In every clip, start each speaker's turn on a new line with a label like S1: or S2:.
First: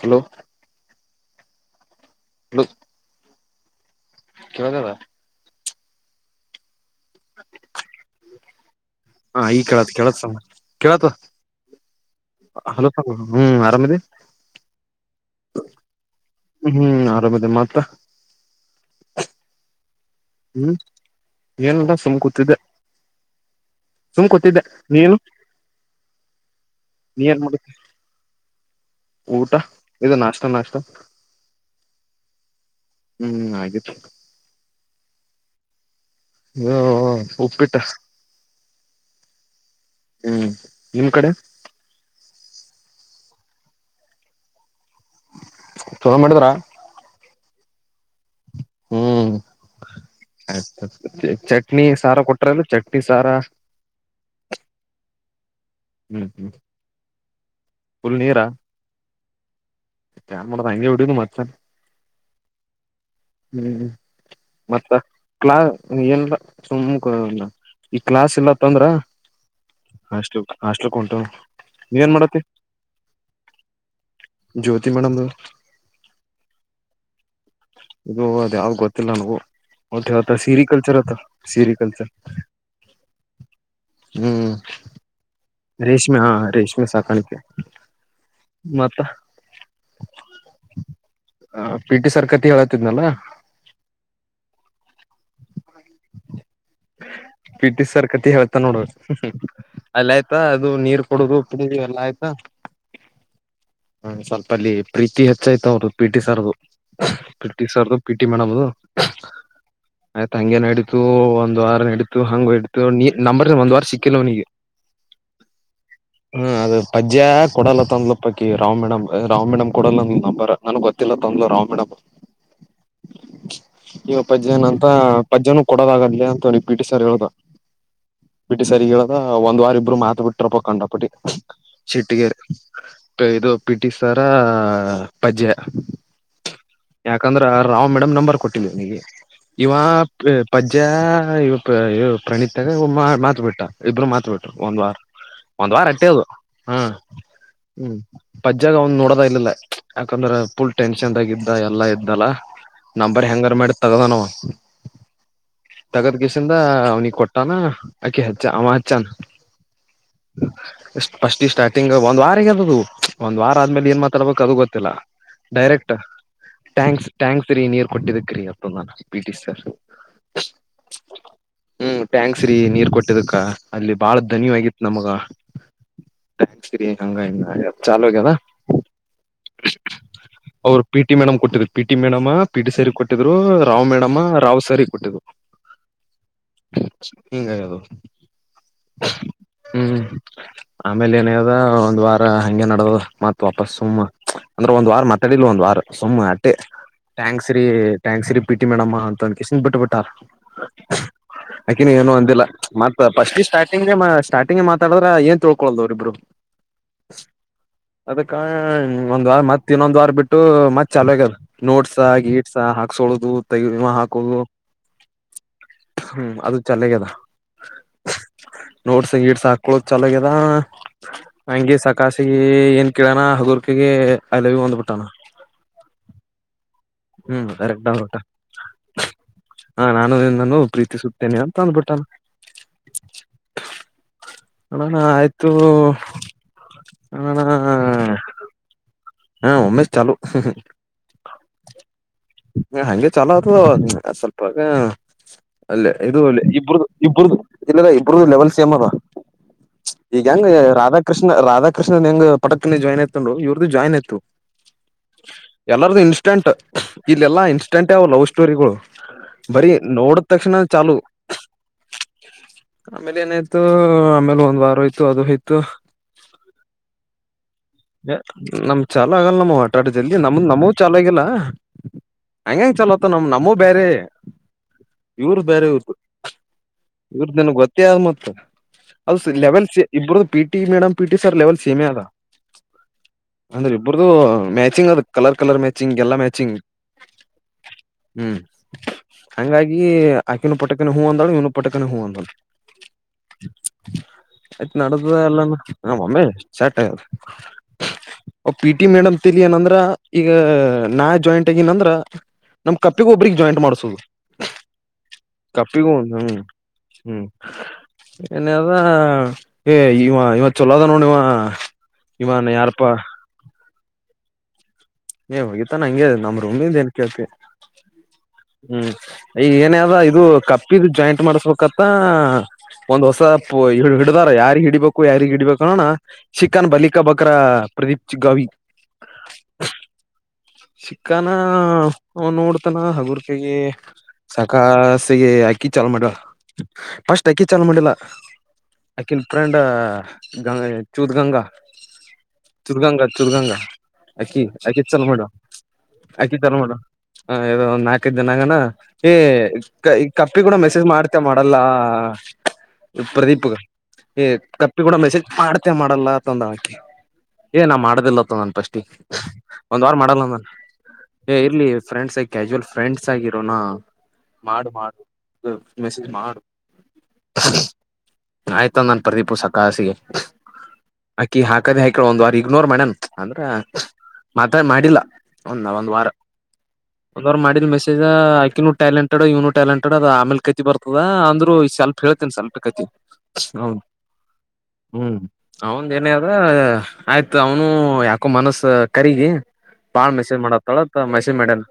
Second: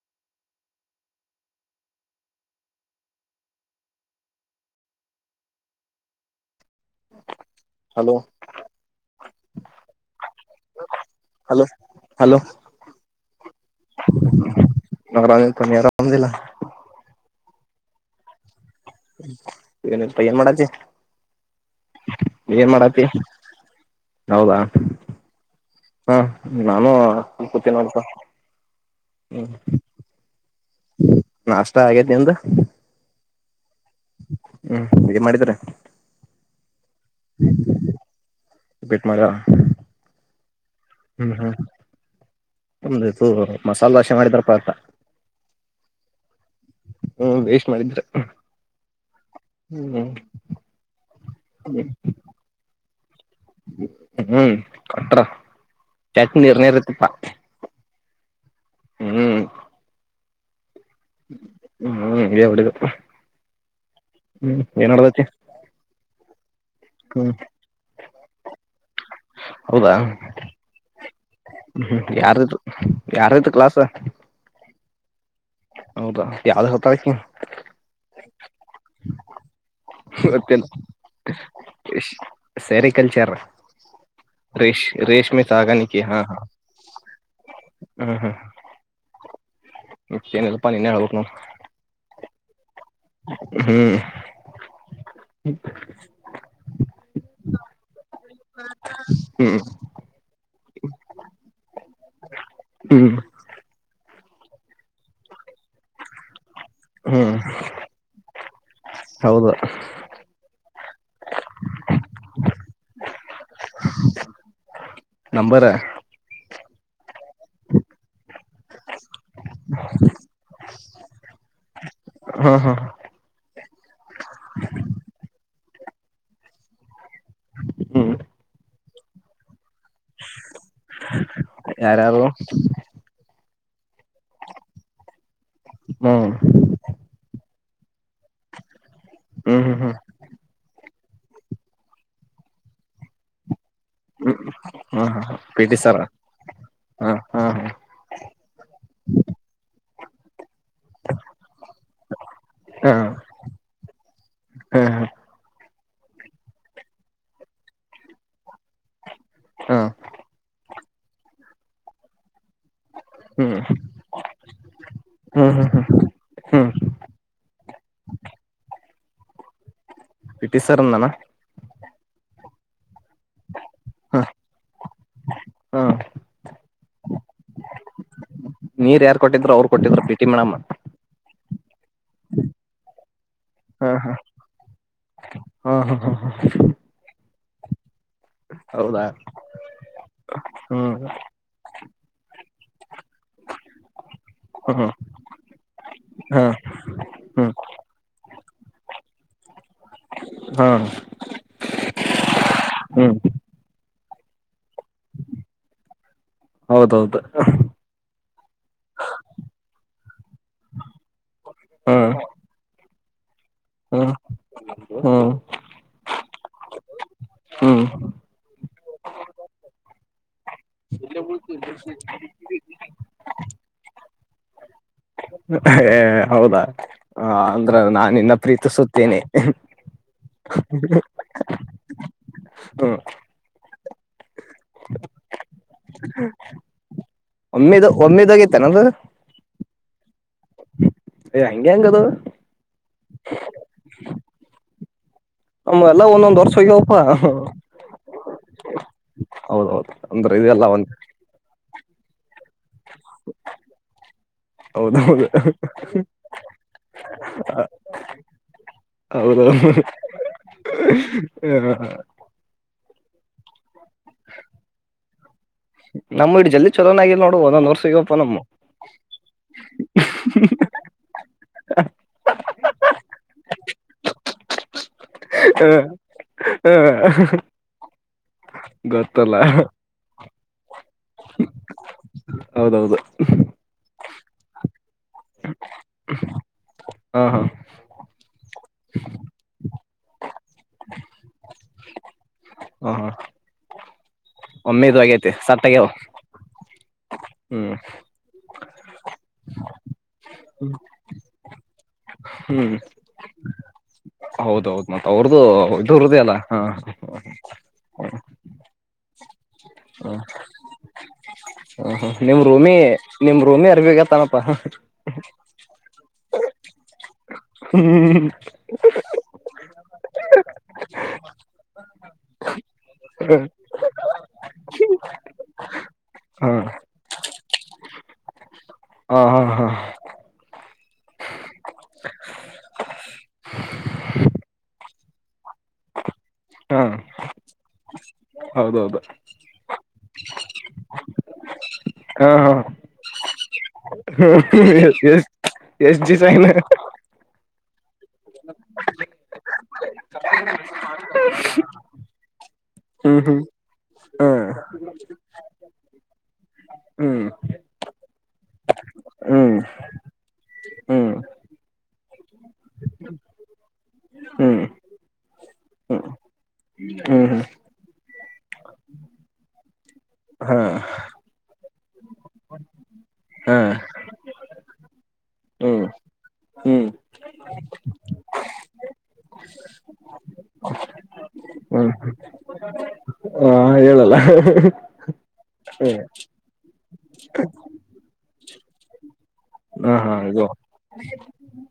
S1: Hello hello ಕೇಳ್ದದ.
S2: Hello
S1: ಹಾ ಈ ಕೇಳತ್ ಕೇಳಸ್ತ್ ಕೇಳತದ.
S2: ಹಲೋ ಹಲೋ
S1: ಹಲೋ ಹ್ಮ್ ಆರಾಮದಿ.
S2: ನ ಆರಾಮ್ ತನ್ನಿ [unintelligible]
S1: ಹ್ಮ್ ಆರಾಮದಿ ಮತ್ತ?
S2: ಏನಿಲ್ಪ ಏನ್ ಮಾಡಾತಿ
S1: ಹ್ಮ್ ಏನಲ್ಲ ಸುಮ್ ಕೂತಿದ್ದೆ
S2: ಏನ್ ಮಾಡಾತಿ?
S1: ಸುಮ್ ಕೂತಿದ್ದೆ ನೀನು?
S2: ಹಾ ನಾನು
S1: ನೀ ಏನ್ ಮಾಡ
S2: ಕೂತೀನ್ ನೋಡಪ್ಪ. ಹ್ಮ್
S1: ಊಟ ಇದು ನಾಷ್ಟ ನಾಷ್ಟ
S2: ನಾಷ್ಟ ಆಗೇತಿ ನಿಂದು?
S1: ಹ್ಮ್ ಆಗೖತ್ತು.
S2: ಹ್ಮ್ ಏನ್ ಮಾಡಿದರ?
S1: ಹ್ಮ್ ಉಪ್ಪಿಟ್ಟ
S2: ಉಪ್ಪಿಟ್ ಮಾಡ್ಯಾ
S1: ಹ್ಮ್ ನಿಮ್ ಕಡೆ
S2: ಹ್ಮ್ ಹ್ಮ್ ಒಮ್ದಾಯ ತೂ ಮಸಾಲೆ ದೋಶೆ ಮಾಡಿ ಬರತಪ್ಪ
S1: ಚಲೋ ಮಾಡಿದ್ರಾ.
S2: ಹ್ಮ್ ವೇಸ್ಟ್ ಮಾಡಿದ್ರ.
S1: ಹ್ಮ್
S2: ಹ್ಮ್
S1: ಆಯ್ತ್ ಚಟ್ನಿ ಸಾರು ಕೊಟ್ರೂ ಅಂದ್ರೆ ಚಟ್ನಿ ಸಾರಾ.
S2: ಹ್ಮ್ ಅತ್ರಾ
S1: ಹ್ಮ್ ಹ್ಮ್ ಪುಲ್ ನೀರಾ‌.
S2: ಹ್ಮ್
S1: ಏನ್ ಮಾಡದ್ ಹಂಗೆ ಹೊಡಿದ್ ಮತ್ಸನ್
S2: ಹ್ಮ್ ಹ್ಮ್ ಹಂಗೆ ಓಡಿಯದ್
S1: ಹ್ಮ್
S2: ಹ್ಮ್
S1: ಮತ್ತ
S2: ಏನ್ ಮಾಡತಿ
S1: ಕ್ಲಾ ಏನೂ ಇಲ್ಲ ಸುಮ್ ಕೂ ಈ ಕ್ಲಾಸ್ ಇಲ್ಲಂತಂದ್ರೆ.
S2: ಹೌದಾ
S1: ಹಾಸ್ಲ್ ಹಾಸ್ಟಲ್ ಕ್ ಓಂಟೋಗ್
S2: ಹ್ಮ್ ಯಾರದು ಯಾರದ್ ಕ್ಲಾಸ
S1: ಜ್ಯೋತಿ ಮೇಡಮ್ ದೂ
S2: ಹೌದಾ ಯಾವ್ದ್ ಹೊತಕ್
S1: ಇದು ಅದ್ ಯಾವ್ದ್ ಗೊತ್ತಿಲ್ಲ ನನಗೂ ಹೋತ ಹೋತ
S2: ಗೊತ್ತಿಲ್ಲ
S1: ಸಿರಿಕಲ್ಚರ್ ಆತ ಸಿರಿಕಲ್ಚರ್
S2: ರೆಷ್ ರೆ
S1: ರೇಷ್ಮೆ ಹಾ ರೇಷ್ಮೆ ಸಾಕಾಣಿಕೆ ಮತ್ತ
S2: ಏನಿಲ್ಲ ಪ್ಪಾ ನಿನ್ನೆ ಹೇಳಬೇಕ್ ನೋಡ್
S1: ಹ ಪಿಟಿ ಸರ್ ಕಥೆ ಹೇಳತಿದ್ನಲ್ಲಾ.
S2: ಹ್ಮ್
S1: ಪಿ ಟಿ ಸರ್ ಕಥಿ ಹೇಳತ್ತನ್ ನೋಡ್
S2: ಹ್ಮ್
S1: ಅಲ್ಲೇ ಆಯ್ತಾ ಅದು ನೀರ್ ಕುಡುದು ಕುಡುದು ಎಲ್ಲಾ ಆಯ್ತಾ.
S2: ಹ್ಮ್
S1: ಹ್ಮ್ ಸ್ವಲ್ಪ ಅಲ್ಲಿ ಪ್ರೀತಿ ಹೆಚ್ಚಾಯ್ತ ಅವ್ರದು ಪಿಟಿ ಸರ್ ದೂ
S2: ಹ್ಮ್
S1: ಪಿಟಿ ಸರ್ ದೂ ಪಿ ಟಿ ಮೇಡಮ್ ದು
S2: ಹೌದು
S1: ಆಯ್ತಾ ಹಂಗೆ ನಡಿಲ್ಲ್ ಓ ಒಂದ್ ವಾರ ಇಡ್ತೀ ಹಂಗೂ ಇಡ್ತು ನೀ ನಂಬರ್ ಒಂದ್ ವಾರ ಸಿಕ್ಕಲ್ಲ ಅವನಿಗೆ
S2: ನಂಬರ್
S1: ಹ್ಮ ಅದು ಪಜ್ಜೆ ಕೊಡಲ್ಲ ಅತಂದ್ಲೂ. ಪಾಕಿ ರಾಮ್ ಮೇಡಮ್ ರಾಮ್ ಮೇಡಮ್ ಕೊಡಲ್ಲ ಅಂದ್ರೂ ನೀನ್ ನಂಬರ ನನಗೆ ಗೊತ್ತಿಲ್ಲ ತಂದ್ಳೂ ರಾಮ್ ಮೇಡಮ್.
S2: ಹ್ಮ್ ಹ್ಮ್
S1: ಇವಾಗ ಪಜ್ಜೆನ ಅಂತ ಪಜ್ಜನೂ ಕೊಡೋದಾಗದಲ್ಲೇ ಅಂತ ಹೇಳ್ ಪಿಟಿ ಸರ್ ಹೇಳದ
S2: ಹ್ಮ್
S1: ಪಿಟಿ ಸರ್ ಗೆ ಹೇಳದ ಒಂದ್ ವಾರ ಇಬ್ಬರ್ ಮಾತು ಬಿಟ್ರ ಪಕೊಂಡಪ್ಪಟ್ಟಿ
S2: ಯಾರ್ಯಾರು
S1: ಸಿಟ್ಟೀಗೇರಿ ಮತ್ತೆ ಇದು ಪಿಟಿ ಸರ ಪಜ್ಜೆ
S2: ಹ್ಮ್
S1: ಯಾಕಂದ್ರೆ ಆ ರಾಮ್ ಮೇಡಮ್ ನಂಬರ್ ಕೊಟ್ಟಿದ ನನಗೆ
S2: ಹ್ಮ್
S1: ಇವ
S2: ಹ್ಮ್ ಹ್ಮ್
S1: ಪ್ಲೇ ಪಜ್ಜೆ ಇವ ಪ್ರಣೀತಾಗ ಮಾತ್ ಬಿಟ್ಟ ಇಬ್ಬರು ಮಾತ್
S2: ಹ್ಮ್ ಹ್ಮ್
S1: ಬಿಟ್ರು ಒಂದ್ ವಾರ
S2: ಹ್ಮ್ ಪಿ
S1: ಒಂದ್
S2: ಟಿ
S1: ವಾರ
S2: ಸರ್
S1: ಹಟ್ಟೆ ಅವ್ ಹಾ ಹ್ಮ್ ಪಜ್ಜಾಗ ಅವನ್ ಒಂದ್ ನೋಡದ ಇಲಿಲ್ಲ ಯಾಕಂದ್ರೆ ಪುಲ್ ಟೆನ್ಷನ್ದಾಗ ಇದ್ದ ಎಲ್ಲಾ ಇದ್ದನಲ್ಲ. ನಂಬರ್ ಹೆಂಗ ಮಾಡಿ ತಗೋನವ.
S2: ಹಾ ಹಾ
S1: ತಗದ್ ಗಿಸಿಂದ ಅವ್ನಿಗೆ ಕೊಟ್ಟಾನ ಆಕಿ ಹಚ್ಚ ಅವ ಹಚ್ಚಾನ.
S2: ಹಾ
S1: ಫಸ್ಟ್ ಈ ಸ್ಟಾರ್ಟಿಂಗ್ ಒಂದ್ ವಾರ ಅದದು ಒಂದ್
S2: ಹ್ಮ್
S1: ವಾರ ಆದ್ಮೇಲೆ ಏನ್ ಮಾತಾಡ್ಬೇಕು ಅದು ಗೊತ್ತಿಲ್ಲ
S2: ಹ್ಮ್ ಹ್ಮ್
S1: ಡೈರೆಕ್ಟ್
S2: ಹ್ಮ್
S1: ಟ್
S2: ಹ್ಮ್
S1: ಟ್ಯಾಂಕ್ಸ್ ಟ್ಯಾಂಕ್ಸ್ ರೀ ನೀರ್ ಕೊಟ್ಟಿದ್ದಕ್ ರೀ ಅಂತದನ್ನ P T sir.
S2: P T sir ಅಂದನ.
S1: ಹ್ಮ್ ಥ್ಯಾಂಕ್ಸ್ ರಿ ನೀರ್ ಕೊಟ್ಟಿದಕ್ಕ ಅಲ್ಲಿ ಬಾಳ
S2: ಹ
S1: ಧನಿ ಹೋಗಿತ್ತು ನಮಗ.
S2: ಹ
S1: [unintelligible] ಥ್ಯಾಂಕ್ಸ್ ರಿ ಅಂಗ ಇಂಗ ಚಲೋ ಆಗ್ಯದ.
S2: ಕೊಟ್ಟಿದ್ರರು ಅವ್ರು ಕೊಟ್ಟಿದ್ರು ಪ್ರೀತಿ ಮೇಡಮ್.
S1: ಪಿಟಿ ಮೇಡಮ್ ಕೊಟ್ಟ್ರು ಪಿಟಿ ಮೇಡಮ ಪಿಟಿ ಸರಗೆ ಕೊಟ್ಟಿದರು ರಾವ್ ಮೇಡಮ ರಾವ್ ಸರ್ ಗೆ ಕೊಟ್ಟಿದ್ರು.
S2: ಹಾ ಹಾ ಹಾ ಹಾ.
S1: ಹಿಂಗದು
S2: ಹೌದಾ
S1: ಹ್ಮ್
S2: ಹ್ಮ್
S1: ಆಮೇಲೆ ಏನ ಒಂದ್ ವಾರ ಹಂಗೆ ನಡೆದಿದ ಮತ್ ವಾಪಸ್ ಅಂಗೆ ಸುಮ್ ಅಂದ್ರೆ ಒಂದ್
S2: ಹ್ಮ್
S1: ವಾರ ಮಾತಾಡಿಲ್ ಒಂದ್ ವಾರ
S2: ಹಾ
S1: ಸುಮ್ಅಟ್ಟೆ. ಥ್ಯಾಂಕ್ಸ್
S2: ಹ್ಮ್
S1: ರೀ ಥ್ಯಾಂಕ್ಸ್ ರೀ ಪಿಟಿ ಮೇಡಮ್ಮಾ ಅಂತ ಅಂದನ ಬಿಟ್ಟು ಬಿಟ್ಟ.
S2: ಹಾ
S1: ಆಕಿನ ಏನು ಅಂದಿಲ್ಲ ಮತ್ತ
S2: ಹ್ಮ್
S1: ಫಸ್ಟ್ ಸ್ಟಾರ್ಟಿಂಗ್ಗೆ ಸ್ಟಾರ್ಟ [unintelligible] ಮಾತಾಡಿದ್ರ ಏನ್ ತಿಳ್ಕೊಳದ ಅವರು ಇಬ್ರು.
S2: ಹೌದೌದು
S1: ಅದಕ್ಕ ಒಂದ್ ವಾರ ಮತ್ ಇನ್ನೊಂದ್ ವಾರ ಬಿಟ್ಟು ಮತ್ ಚಲ ಆಗ್ಯದ. ನೋಟ್ಸ
S2: ಹ್ಮ್
S1: ಗೇಟ್ಸ ಹಾಕ್ಸೋಳದು ತಗ ಇವ ಹಾಕೋದು.
S2: ಹಾ
S1: ಹ್ಮ್ ಅದು ಚಲೋ ಆಗ್ಯದ.
S2: ಹ್ಮ
S1: ನೋಟ್ಸ್ ಗಿಟ್ಸ್ ಹಾಕೋದು ಚಲಾಗ್ಯದ ಹಂಗೆ ಸಾಕಾಸಿಗೆ ಎಂತ. ಕೇಳ್ಯನ ಅದು ಅಕಿಗೆ ಐ ಲವ್ ಯು ಅಂದಬಿಟ್ಟನ.
S2: ಹೇ ಹೌದಾ ಹ
S1: ಹ್ಮ್
S2: ಅಂದ್ರೆ ನಾನ
S1: ಡೈರೆಕ್ಟ್
S2: ನಿನ್ನ ಪ್ರೀತಿಸುತ್ತೇನೆ.
S1: ತನೇ ಅಂತ ಅಂದ್ಬಿಟ್ಟನ.
S2: ಹ
S1: ಅಣ್ಣ ಆಯ್ತು. ಹ
S2: ಒಮ್ಮೆದ ಒಮ್ಮೆದಾಗ ಇತ್ತಿನ ಅದು.
S1: ಹಾ ಉಮ್ಮೇಶ್ ಚಾಲುವು.
S2: ಏ ಅಂಗೆಂದದು.
S1: ಹ ಅಂಗೆ ಚಲೋ ಆತದ ಅದ ಸ್ವಲ್ಪಾ ಅಂಗ.
S2: ನಮ್ಮ್
S1: ಅಲ್ಲೇ
S2: ಎಲ್ಲಾ
S1: ಇದು ಅ
S2: ಒಂದೊಂದ್ ವರ್ಷ
S1: ಇಬ್ರುದು
S2: ಹೋಗ್ಯವಪ್ಪಾ
S1: ಇಬ್ರುದು ಇಲ್ಲ ಇಲ್ಲ ಇಬ್ರದು ಲೆವೆಲ ಸೇಮ್ ಅದ.
S2: ಹೌದೌದು ಅಂದ್ರೆ ಇದೆಲ್ಲ ಒಂದ
S1: ಕೃಷ್ಣ ರಾಧ ಕೃಷ್ಣನ್ ಹೆಂಗ ಪಟಕ್ಕನಲ್ಲಿ ಜಾಯನ್ ಆಯತುರು ಇವ್ರದು ಜಾಯ್ನ್ ಆಯತು.
S2: ಹೌದೌದು
S1: ಎಲ್ಲಾರ್ದು ಇನ್ಸ್ಟೆಂಟ್ ಇಲೆಲ್ಲಾ ಇನ್ಸ್ಟೆಂಟ್ ಅವ ಲವ್ ಸ್ಟೋರಿಗಳು.
S2: ಹೌದೌದು
S1: ಬರಿ ನೋಡಿದ ತಕ್ಷಣ ಚಾಲು. ಆಮೇಲೆ ಏನಾಯ್ತು ಆಮೇಲೆ ಒಂದ್ ವಾರ ಹೋಯ್ತು ಅದು ಆಯ್ತು.
S2: ನಮ್ಮಡ ಜಲ್ದಿ ಚಲೋನಾಗಿ ನೋಡು ಒಂದೊಂದ್ ವರ್ಷ ಸಿಗಪ್ಪ ನಮ್ಮ
S1: ನಮ್ ಚಾಲ ಆಗಲ್ಲ ನಮ್ ಆಟಾಟ ಜಲ್ದಿ ನಮ್ದ ನಮೂ ಚಾಲ ಆಗಿಲ್ಲ. ಹಂಗಂಗ ಚಲೋತ್ತ ನಮ ನಮ್ಮೂವು ಬೇರೆ ಇವರು ಬೇರೆ ಇತ್ತು
S2: ಹ್ಮ
S1: ಇಟ್ಟೆ ಆದ ಮತ್ತೆ.
S2: ಗೊತ್ತಲ್ಲ.
S1: ಇಬ್ರುದು PT madam PT sir level same ಆದ.
S2: ಹೌದೌದು
S1: ಅಂದ್ರೆ ಇಬ್ರದು ಮ್ಯಾಚಿಂಗ್ ಅದ ಕಲರ್ ಕಲರ್ ಮ್ಯಾಚಿಂಗ್ ಎಲ್ಲಾ ಮ್ಯಾಚಿಂಗ್.
S2: ಹಾ ಹಾ
S1: ಹ್ಮ್ ಹಂಗಾಗಿ ಆಕಿನ ಪುಟ್ಟಕನ ಹೂ ಅಂದಳು ಇನು ಇವನು ಹು ಅಂದನು
S2: ಹ ಹಾ
S1: [inaudible] ಆಯ್ತ್
S2: ಒಮ್ಮೆ ಇದು
S1: ನಡ್ದ
S2: ಆಗೈತಿ
S1: ಎಲ್ಲಾನ
S2: ಸಟ್ಟಾಗ್ಯಾವ
S1: ನಮ್ಮೊಮ್ಮಿ ಚಟ್ ಆಗದು
S2: ಹ್ಮ್
S1: ಪಿ ಟಿ ಮೇಡಮ್ ತಿಲಏನಂದ್ರ ಈಗ ನಾ ಜಾಯಿಂಟ್ ಆಗೆನ ನಂದ್ರ
S2: ಹ್ಮ್
S1: ನಮ್ ಕಪ್ಪಿಗ ಒಬ್ರಗ್ ಜಾಯಿಂಟ್ ಮಾಡಸದು
S2: ಹೌದೌದು ಮತ್ತ ಅವ್ರದು
S1: ಕಪ್ಪಗಿನು
S2: ಇದರ್ದೇ ಅಲ್ಲ
S1: ಹ್ಮ್
S2: ಹ
S1: ಹ್ಮ್ ಇನ್ನ ಅದ ಏ ಇವ ಇವ ಚೊಲೋ ಅದನ ನೋಡ್ ಇವಾ
S2: ಹ ಹ ನಿಮ್ ರೂಮಿ ನಿಮ್ ರೂಮಿ ಅರಿಬೇಕತನಪ್ಪಾ
S1: ನೀ ಹೋಗಿತಾನ ಹಂಗೆ ನಮ್ ರೂಮಿಂದ ಏನ್ ಕೇಳ್ತಿ ಹ್ಮ್ ಈ ಏನಯದ ಇದು ಕಪ್ಪಿದ ಜಾಯಿಂಟ್ ಮಾಡಸ್ಬೇಕತ್ತ ಒಂದ್ ಹೊಸ ಪೋ [unintelligible] ಹಿಡ್ದಾರ ಯಾರಿಗ್ ಹಿಡಬೇಕು ಯಾರಿಗ್ ಹಿಡಬೇಕು ಅನ್ನೋಣ
S2: ಹ
S1: ಚಿಕ್ಕನ್ ಬಲಿಕಾ ಬಕ್ರ ಪ್ರದೀಪ್ ಚಿಗ್ಗಾವಿ
S2: ಹಾ ಹಾ [inaudible]
S1: ಚಿಕ್ಕಾನ ನೋಡ್ತಾನ ಹಗುರ್ಕೆಗೆ ಸಾಕಾಸಿಗೆಕ ಅಕ್ಕಿ ಚಾಲುವ್ ಮಾಡ್ಯಾಳ
S2: ಹಾ
S1: ಫಸ್ಟ ಅಕಿ ಚಾಲು ಮಾಡಿಲ್ಲ
S2: ಹೌದೌದು
S1: [inaudible] ಆಕಿನ ಅದ ಅದ ಗಂಗ ಚೂದ ಗಂಗಾ
S2: ಹಾ ಹಾ
S1: ಚುದಗಂಗಾ ಚುದಗಂಗಾ ಆಕಿ ಆಕಿ
S2: ಎಸ್
S1: ಚಲೂ
S2: ಎಸ್
S1: ಮಾಡ್ಯಾಳ
S2: ಎಸ್ ಡಿಸೈನ್
S1: ಅಕಿತರ ನೋಡ್ ಎ ಒಂದ ನಾಕೈಐದ ದಿನಗಣ ಏ ಈ ಕಪ್ಪಿ ಕೂಡ ಮೆಸೇಜ್ ಮಾಡ್ತಿ ಮಾಡಲ್ಲಾ
S2: ಹ್ಮ್ ಹ್ಮ್
S1: ಪ್ರದೀಪ್ಗ ಎ
S2: ಹ
S1: ಕಪ್ಪಿಕೂಡ ಮೆಸೇಜ್ ಮಾಡ ಮಾಡಲ್ಲತಾ ಅಂದಳ ಅಕಿ
S2: ಹ್ಮ್
S1: ಏ ನಾ ಮಾಡದಿಲ್ಲ ತಂದಣ ಪಸ್ಟಿಗೆ
S2: ಹ್ಮ್
S1: ಒಂದ್ ವಾರ ಮಾಡಲ್ಲ
S2: ಹ್ಮ್
S1: ಏ ಇರ್ಲಿ ಫ್ರೆಂಡ್ಸ್ ಕ್ಯಾಜುವಲ್ ಫ್ರೆಂಡ್ಸ್ ಆಗಿರೋನಾ
S2: ಹ್ಮ್ ಹ್ಮ್
S1: ಮಾಡ ಮಾಡ ಇದ ಟ್ವಿಸ್ಟ್ ಮಾಡ
S2: ಹ್ಮ
S1: [unintelligible] ಆಯ್ತ ನನ್ ಪ್ರದೀಪುಸ ಕಾಸಿಗೆ
S2: ಹಾ
S1: ಅಕಿ ಹಾಕದೇ ಹಾಕಳ ಒಂದ್ ವಾರ ಇಗ್ನೋರ್ ಮಾಡ್ಯನ್ ಅಂದ್ರ
S2: ಹಾ
S1: ಮಾತಾ ಮಾಡಿಲ್ಲ ಒಂದ
S2: ಹ್ಮ್
S1: ಒಂದ ವಾರ
S2: ಹ್ಮ್
S1: ಒಂದವಾರ ಮಾಡಿದ್ ಮೆಸೇಜ್ ಆಕಿನು ಟಾಲೆಂಟೆಡ್ ಇವನು ಟಾಲೆಂಟೆಡ್ ಆಮೇಲೆ ಕತಿ ಬರ್ತದ ಅಂದ್ರರು ಸ್ವಲ್ಪ್ ಹೇಳ್ತನ ಸರ್ ಅಕ್ಕತಿ
S2: ಹಾ ಹೇಳಲ್ಲ
S1: ಅವನ್
S2: ಹ
S1: ಏನೆದ ಆಯ್ತ ಅವನು ಯಾಕೋ ಮನಸ್ಸ ಕರಿಗಿ ಬಾಳ
S2: ಹಾ
S1: ಮೆಸೇಜ್
S2: ಇದು
S1: ಮಾಡತ್ತತಳತ್ ಮೆಸೇಜ್ ಮಾಡ್ಯನ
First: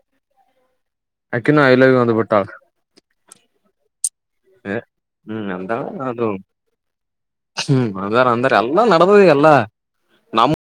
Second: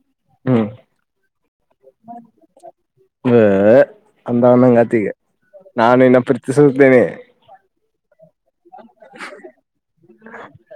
S2: ಹ್ಮ್
S1: ಅಕಿನು ಐ ಲವ್ ಯು ಅಂದ ಬಿಟ್ಟಾಳಾ
S2: ನನ್ನಂಗ ಆತ ಈಗ [inaudible] ನಾನು ಇನ್ನ
S1: ಅದು
S2: ಪ್ರೀತಿಸುತ್ತೇನೆ
S1: ಹ್ಮ್ ಅಂದಾರ ಅಂದಾರ ಎಲ್ಲಾ ನಡದದ ಎಲ್ಲಾ ನಮ್